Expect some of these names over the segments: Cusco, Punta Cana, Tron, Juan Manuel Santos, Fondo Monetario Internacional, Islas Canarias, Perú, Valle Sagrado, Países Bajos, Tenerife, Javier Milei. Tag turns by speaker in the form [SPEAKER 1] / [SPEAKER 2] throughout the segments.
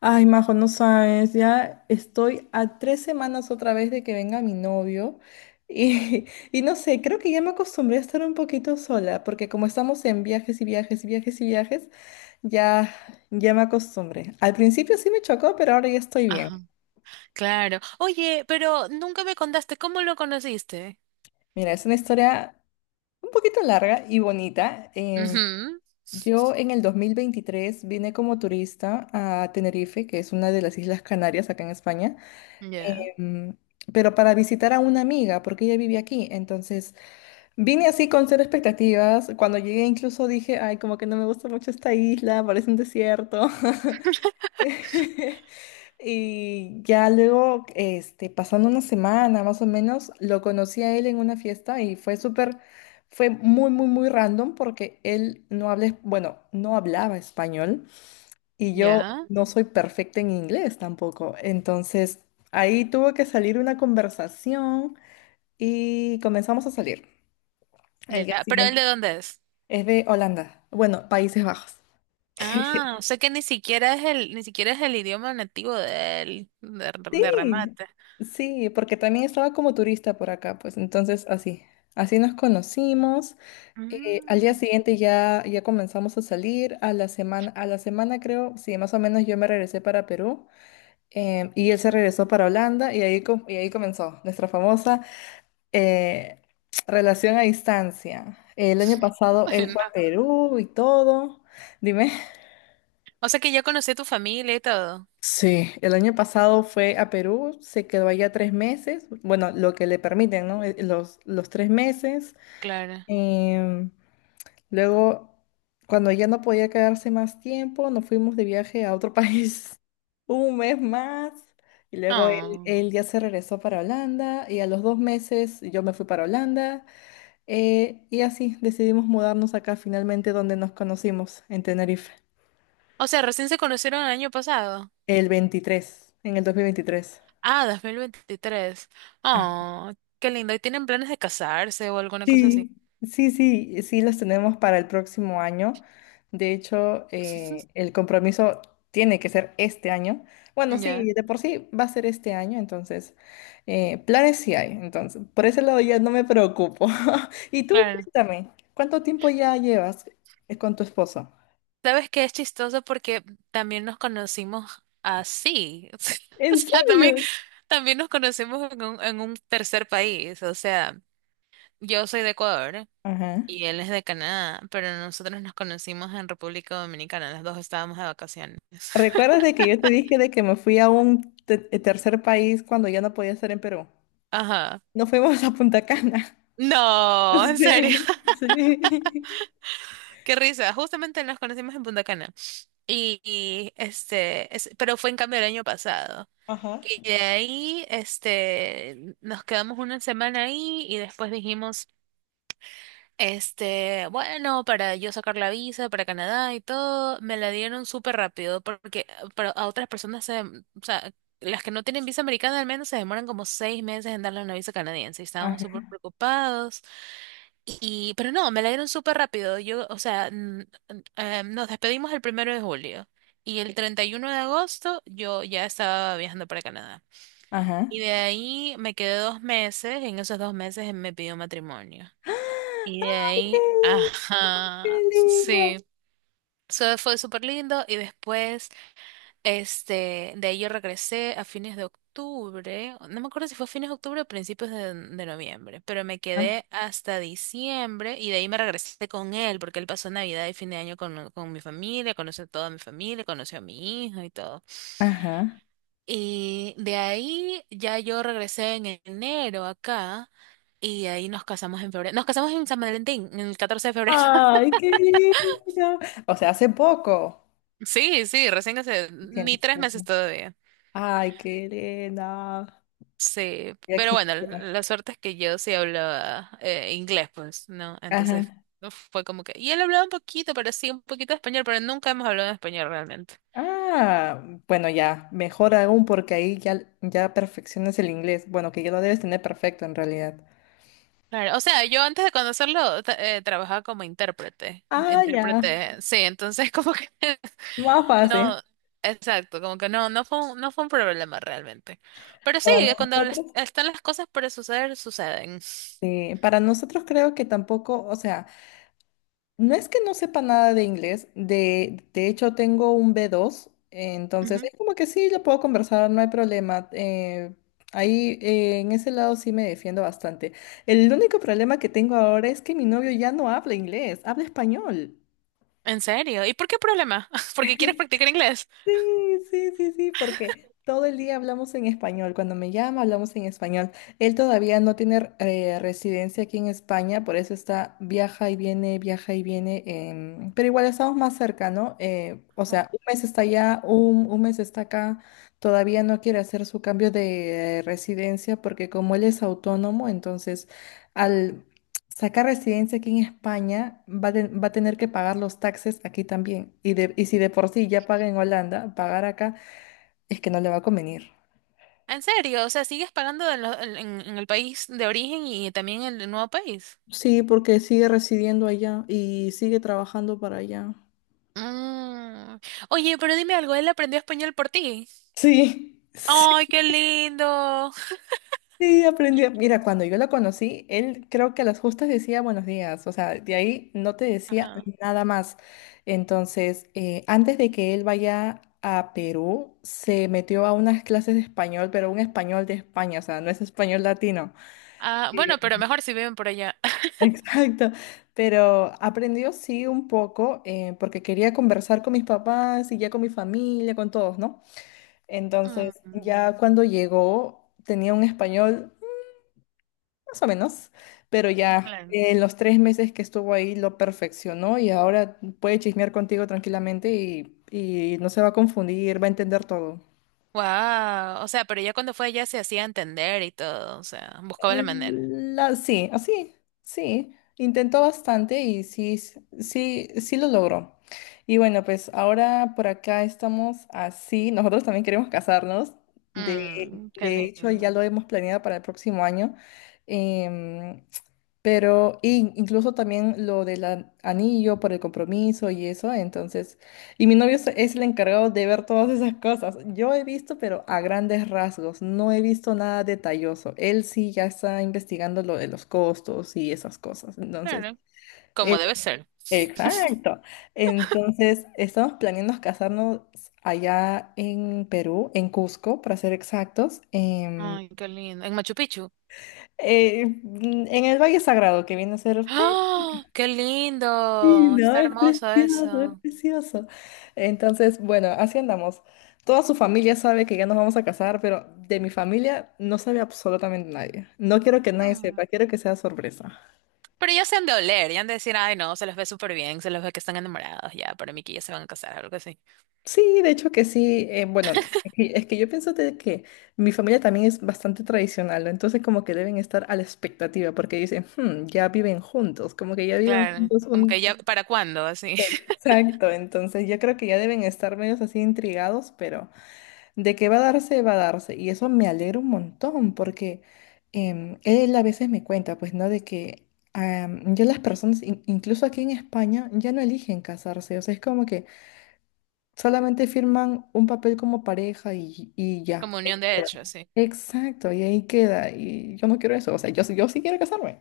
[SPEAKER 1] Ay, Majo, no sabes, ya estoy a tres semanas otra vez de que venga mi novio y, y no sé, creo que ya me acostumbré a estar un poquito sola, porque como estamos en viajes y viajes y viajes y viajes, ya, ya me acostumbré. Al principio sí me chocó, pero ahora ya estoy bien.
[SPEAKER 2] Ajá, claro. Oye, pero nunca me contaste cómo lo conociste.
[SPEAKER 1] Mira, es una historia un poquito larga y bonita.
[SPEAKER 2] Ujú.
[SPEAKER 1] Yo en el 2023 vine como turista a Tenerife, que es una de las Islas Canarias acá en España.
[SPEAKER 2] Ya,
[SPEAKER 1] em, pero para visitar a una amiga, porque ella vive aquí. Entonces, vine así con cero expectativas. Cuando llegué incluso dije, ay, como que no me gusta mucho esta isla, parece un desierto. Y ya luego, este, pasando una semana más o menos, lo conocí a él en una fiesta y fue súper, fue muy, muy, muy random porque él no habla, bueno, no hablaba español. Y yo
[SPEAKER 2] ya,
[SPEAKER 1] no soy perfecta en inglés tampoco. Entonces, ahí tuvo que salir una conversación y comenzamos a salir. El
[SPEAKER 2] ya.
[SPEAKER 1] día
[SPEAKER 2] Ya. ¿Pero él
[SPEAKER 1] siguiente
[SPEAKER 2] de dónde es?
[SPEAKER 1] es de Holanda, bueno, Países Bajos.
[SPEAKER 2] Ah, o sea que ni siquiera es el idioma nativo de él, de
[SPEAKER 1] Sí,
[SPEAKER 2] remate.
[SPEAKER 1] sí, porque también estaba como turista por acá, pues entonces así, así nos conocimos. Al día
[SPEAKER 2] Mm.
[SPEAKER 1] siguiente ya, ya comenzamos a salir, a la semana creo, sí, más o menos yo me regresé para Perú y él se regresó para Holanda y ahí, y ahí comenzó nuestra famosa eh, relación a distancia. El año pasado
[SPEAKER 2] Ay,
[SPEAKER 1] él fue a
[SPEAKER 2] no.
[SPEAKER 1] Perú y todo. Dime.
[SPEAKER 2] O sea que ya conocí a tu familia y todo.
[SPEAKER 1] Sí, el año pasado fue a Perú, se quedó allá tres meses, bueno, lo que le permiten, ¿no? Los tres meses.
[SPEAKER 2] Claro.
[SPEAKER 1] Em, Luego, cuando ya no podía quedarse más tiempo, nos fuimos de viaje a otro país un mes más. Y luego él,
[SPEAKER 2] Oh.
[SPEAKER 1] él ya se regresó para Holanda y a los dos meses yo me fui para Holanda. Y así decidimos mudarnos acá finalmente donde nos conocimos, en Tenerife,
[SPEAKER 2] O sea, recién se conocieron el año pasado.
[SPEAKER 1] el 23 en el 2023.
[SPEAKER 2] Ah, 2023.
[SPEAKER 1] Ah,
[SPEAKER 2] Oh, qué lindo. ¿Y tienen planes de casarse o alguna cosa así?
[SPEAKER 1] sí, sí, sí, sí las tenemos para el próximo año. De hecho, el compromiso tiene que ser este año. Bueno,
[SPEAKER 2] Ya,
[SPEAKER 1] sí, de por sí va a ser este año, entonces, planes sí hay. Entonces, por ese lado ya no me preocupo. Y tú,
[SPEAKER 2] claro.
[SPEAKER 1] cuéntame, ¿cuánto tiempo ya llevas con tu esposo?
[SPEAKER 2] ¿Sabes qué es chistoso? Porque también nos conocimos así. O
[SPEAKER 1] ¿En
[SPEAKER 2] sea,
[SPEAKER 1] serio?
[SPEAKER 2] también, también nos conocimos en un tercer país. O sea, yo soy de Ecuador
[SPEAKER 1] Ajá.
[SPEAKER 2] y él es de Canadá, pero nosotros nos conocimos en República Dominicana. Los dos estábamos de vacaciones.
[SPEAKER 1] ¿Recuerdas de que yo te dije de que me fui a un tercer país cuando ya no podía estar en Perú?
[SPEAKER 2] Ajá.
[SPEAKER 1] No fuimos a Punta Cana.
[SPEAKER 2] No, en serio,
[SPEAKER 1] Sí, sí.
[SPEAKER 2] qué risa. Justamente nos conocimos en Punta Cana. Y, este, pero fue en cambio el año pasado.
[SPEAKER 1] Ajá.
[SPEAKER 2] Y de ahí, este, nos quedamos una semana ahí y después dijimos, este, bueno, para yo sacar la visa para Canadá y todo, me la dieron súper rápido porque para a otras personas se, o sea, las que no tienen visa americana al menos se demoran como 6 meses en darle una visa canadiense y estábamos súper
[SPEAKER 1] Ajá.
[SPEAKER 2] preocupados. Y, pero no, me la dieron súper rápido. Yo, o sea, nos despedimos el 1 de julio y el 31 de agosto yo ya estaba viajando para Canadá. Y
[SPEAKER 1] Ajá.
[SPEAKER 2] de ahí me quedé 2 meses, en esos 2 meses me pidió matrimonio. Y de
[SPEAKER 1] ¡Ay, qué
[SPEAKER 2] ahí,
[SPEAKER 1] lindo! ¡Qué
[SPEAKER 2] ajá,
[SPEAKER 1] lindo!
[SPEAKER 2] sí. Eso fue súper lindo. Y después, este, de ahí yo regresé a fines de octubre. No me acuerdo si fue a fines de octubre o principios de noviembre. Pero me
[SPEAKER 1] Ah,
[SPEAKER 2] quedé hasta diciembre. Y de ahí me regresé con él, porque él pasó Navidad y fin de año con mi familia, conoció a toda mi familia, conoció a mi hija y todo.
[SPEAKER 1] ajá.
[SPEAKER 2] Y de ahí ya yo regresé en enero acá. Y ahí nos casamos en febrero. Nos casamos en San Valentín, en el 14 de febrero.
[SPEAKER 1] ¡Ay, qué lindo! O sea, hace poco.
[SPEAKER 2] Sí, sí, recién hace ni
[SPEAKER 1] ¿Entiendes?
[SPEAKER 2] tres
[SPEAKER 1] Ajá.
[SPEAKER 2] meses todavía.
[SPEAKER 1] ¡Ay, qué lindo!
[SPEAKER 2] Sí,
[SPEAKER 1] Ya
[SPEAKER 2] pero bueno,
[SPEAKER 1] quisiera.
[SPEAKER 2] la suerte es que yo sí hablaba inglés, pues, ¿no? Entonces
[SPEAKER 1] Ajá.
[SPEAKER 2] no fue como que. Y él hablaba un poquito, pero sí, un poquito de español, pero nunca hemos hablado en español realmente.
[SPEAKER 1] Ah, bueno, ya, mejor aún porque ahí ya, ya perfeccionas el inglés. Bueno, que ya lo debes tener perfecto en realidad.
[SPEAKER 2] Claro, o sea, yo antes de conocerlo trabajaba como intérprete,
[SPEAKER 1] Ah, ya,
[SPEAKER 2] intérprete, sí, entonces como que.
[SPEAKER 1] más fácil.
[SPEAKER 2] No, exacto, como que no fue un problema realmente. Pero sí,
[SPEAKER 1] Para
[SPEAKER 2] cuando
[SPEAKER 1] nosotros.
[SPEAKER 2] están las cosas para suceder, suceden.
[SPEAKER 1] Sí, para nosotros creo que tampoco, o sea, no es que no sepa nada de inglés, de hecho tengo un b dos, entonces es como que sí, lo puedo conversar, no hay problema. Ahí en ese lado sí me defiendo bastante. El único problema que tengo ahora es que mi novio ya no habla inglés, habla español.
[SPEAKER 2] ¿En serio? ¿Y por qué problema? ¿Porque quieres practicar inglés?
[SPEAKER 1] Sí, sí, sí, sí, porque todo el día hablamos en español. Cuando me llama, hablamos en español. Él todavía no tiene residencia aquí en España, por eso está, viaja y viene, viaja y viene. Pero igual estamos más cerca, ¿no? O
[SPEAKER 2] No.
[SPEAKER 1] sea, un mes está allá, un mes está acá. Todavía no quiere hacer su cambio de residencia porque como él es autónomo, entonces al sacar residencia aquí en España, va, va a tener que pagar los taxes aquí también. Y, de, y si de por sí ya paga en Holanda, pagar acá es que no le va a convenir.
[SPEAKER 2] ¿En serio? O sea, sigues pagando en, lo- en el país de origen y también en el nuevo país.
[SPEAKER 1] Sí, porque sigue residiendo allá y sigue trabajando para allá.
[SPEAKER 2] Mm. Oye, pero dime algo, él aprendió español por ti.
[SPEAKER 1] Sí,
[SPEAKER 2] ¡Ay, qué lindo!
[SPEAKER 1] sí, aprendí. Mira, cuando yo la conocí, él creo que a las justas decía buenos días, o sea, de ahí no te decía
[SPEAKER 2] Ajá.
[SPEAKER 1] nada más. Entonces, antes de que él vaya a Perú, se metió a unas clases de español, pero un español de España, o sea, no es español latino.
[SPEAKER 2] Ah, bueno, pero
[SPEAKER 1] Eh,
[SPEAKER 2] mejor si viven por allá.
[SPEAKER 1] exacto, pero aprendió sí un poco porque quería conversar con mis papás y ya con mi familia, con todos, ¿no? Entonces,
[SPEAKER 2] Mm,
[SPEAKER 1] ya cuando llegó, tenía un español más o menos, pero ya
[SPEAKER 2] claro.
[SPEAKER 1] en los tres meses que estuvo ahí lo perfeccionó y ahora puede chismear contigo tranquilamente y no se va a confundir, va a entender todo.
[SPEAKER 2] Wow, o sea, pero ya cuando fue allá se hacía entender y todo, o sea, buscaba la manera.
[SPEAKER 1] La, sí, así, sí. Intentó bastante y sí, sí, sí lo logró. Y bueno, pues ahora por acá estamos así. Nosotros también queremos casarnos. De,
[SPEAKER 2] Mm, qué
[SPEAKER 1] de hecho,
[SPEAKER 2] lindo.
[SPEAKER 1] ya lo hemos planeado para el próximo año. Em, pero incluso también lo del anillo por el compromiso y eso. Entonces, y mi novio es el encargado de ver todas esas cosas. Yo he visto, pero a grandes rasgos. No he visto nada detalloso. Él sí ya está investigando lo de los costos y esas cosas. Entonces,
[SPEAKER 2] Claro, como
[SPEAKER 1] él-
[SPEAKER 2] debe ser.
[SPEAKER 1] exacto. Entonces, estamos planeando casarnos allá en Perú, en Cusco, para ser exactos,
[SPEAKER 2] Ay, qué lindo. En Machu Picchu.
[SPEAKER 1] en el Valle Sagrado, que viene a ser
[SPEAKER 2] ¡Ah! ¡Qué
[SPEAKER 1] sí,
[SPEAKER 2] lindo!
[SPEAKER 1] no,
[SPEAKER 2] Está
[SPEAKER 1] es
[SPEAKER 2] hermoso
[SPEAKER 1] precioso, es
[SPEAKER 2] eso.
[SPEAKER 1] precioso. Entonces, bueno, así andamos. Toda su familia sabe que ya nos vamos a casar, pero de mi familia no sabe absolutamente nadie. No quiero que nadie
[SPEAKER 2] Mm.
[SPEAKER 1] sepa, quiero que sea sorpresa.
[SPEAKER 2] Pero ya se han de oler, ya han de decir, ay no, se los ve súper bien, se los ve que están enamorados, ya, para mí que ya se van a casar, algo así.
[SPEAKER 1] Sí, de hecho que sí. Bueno, es que yo pienso de que mi familia también es bastante tradicional, ¿no? Entonces como que deben estar a la expectativa porque dicen, "Hmm, ya viven juntos, como que ya viven
[SPEAKER 2] Claro,
[SPEAKER 1] juntos
[SPEAKER 2] como que
[SPEAKER 1] un...
[SPEAKER 2] ya, ¿para cuándo? Así.
[SPEAKER 1] Exacto, entonces yo creo que ya deben estar medios así intrigados, pero... De que va a darse, va a darse. Y eso me alegra un montón porque él a veces me cuenta, pues, ¿no? De que ya las personas, incluso aquí en España, ya no eligen casarse. O sea, es como que solamente firman un papel como pareja y ya.
[SPEAKER 2] Como
[SPEAKER 1] Ahí
[SPEAKER 2] unión de
[SPEAKER 1] queda.
[SPEAKER 2] hecho, así.
[SPEAKER 1] Exacto, y ahí queda. Y yo no quiero eso. O sea, yo, yo sí quiero casarme.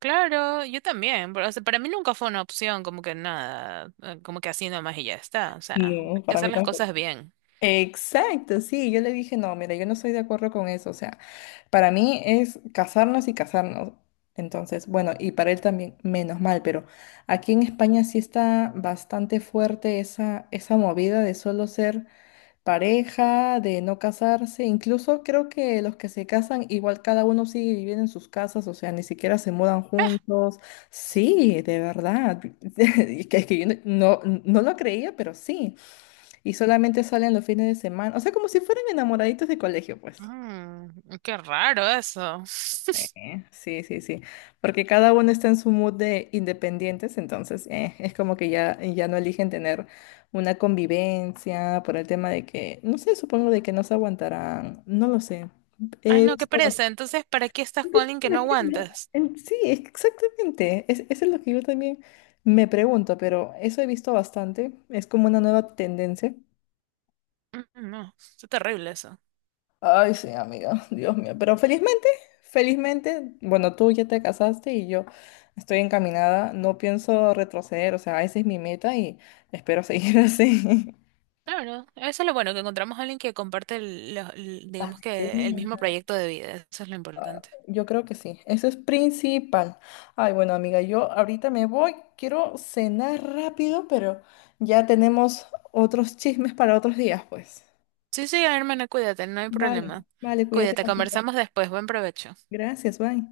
[SPEAKER 2] Claro, yo también, pero, o sea, para mí nunca fue una opción, como que nada, como que así nomás y ya está, o sea, hay
[SPEAKER 1] No,
[SPEAKER 2] que
[SPEAKER 1] para
[SPEAKER 2] hacer
[SPEAKER 1] mí
[SPEAKER 2] las
[SPEAKER 1] tampoco.
[SPEAKER 2] cosas bien.
[SPEAKER 1] Exacto, sí, yo le dije, no, mira, yo no estoy de acuerdo con eso, o sea, para mí es casarnos y casarnos. Entonces, bueno, y para él también, menos mal, pero aquí en España sí está bastante fuerte esa, esa movida de solo ser pareja, de no casarse, incluso creo que los que se casan, igual cada uno sigue viviendo en sus casas, o sea, ni siquiera se mudan juntos. Sí, de verdad, es que yo no, no lo creía, pero sí. Y solamente salen los fines de semana. O sea, como si fueran enamoraditos de colegio, pues.
[SPEAKER 2] Mm, qué raro eso.
[SPEAKER 1] Sí, sí, sí. Porque cada uno está en su mood de independientes, entonces es como que ya, ya no eligen tener una convivencia por el tema de que, no sé, supongo de que no se aguantarán, no lo sé.
[SPEAKER 2] Ay
[SPEAKER 1] Eh,
[SPEAKER 2] no, qué
[SPEAKER 1] so-
[SPEAKER 2] pereza, entonces, ¿para qué estás con alguien que no aguantas?
[SPEAKER 1] Sí, exactamente. Es, eso es lo que yo también me pregunto, pero eso he visto bastante. Es como una nueva tendencia.
[SPEAKER 2] Mm, no, es terrible eso.
[SPEAKER 1] Ay, sí, amiga, Dios mío. Pero felizmente, felizmente, bueno, tú ya te casaste y yo estoy encaminada, no pienso retroceder, o sea, esa es mi meta y espero seguir así.
[SPEAKER 2] Claro, eso es lo bueno, que encontramos a alguien que comparte, digamos que el
[SPEAKER 1] Sí.
[SPEAKER 2] mismo proyecto de vida. Eso es lo importante.
[SPEAKER 1] Yo creo que sí, eso es principal. Ay, bueno, amiga, yo ahorita me voy, quiero cenar rápido, pero ya tenemos otros chismes para otros días, pues.
[SPEAKER 2] Sí, sí, hermana, cuídate, no hay
[SPEAKER 1] Vale.
[SPEAKER 2] problema.
[SPEAKER 1] Vale, cuídate,
[SPEAKER 2] Cuídate,
[SPEAKER 1] Paquita.
[SPEAKER 2] conversamos después. Buen provecho.
[SPEAKER 1] Gracias, bye.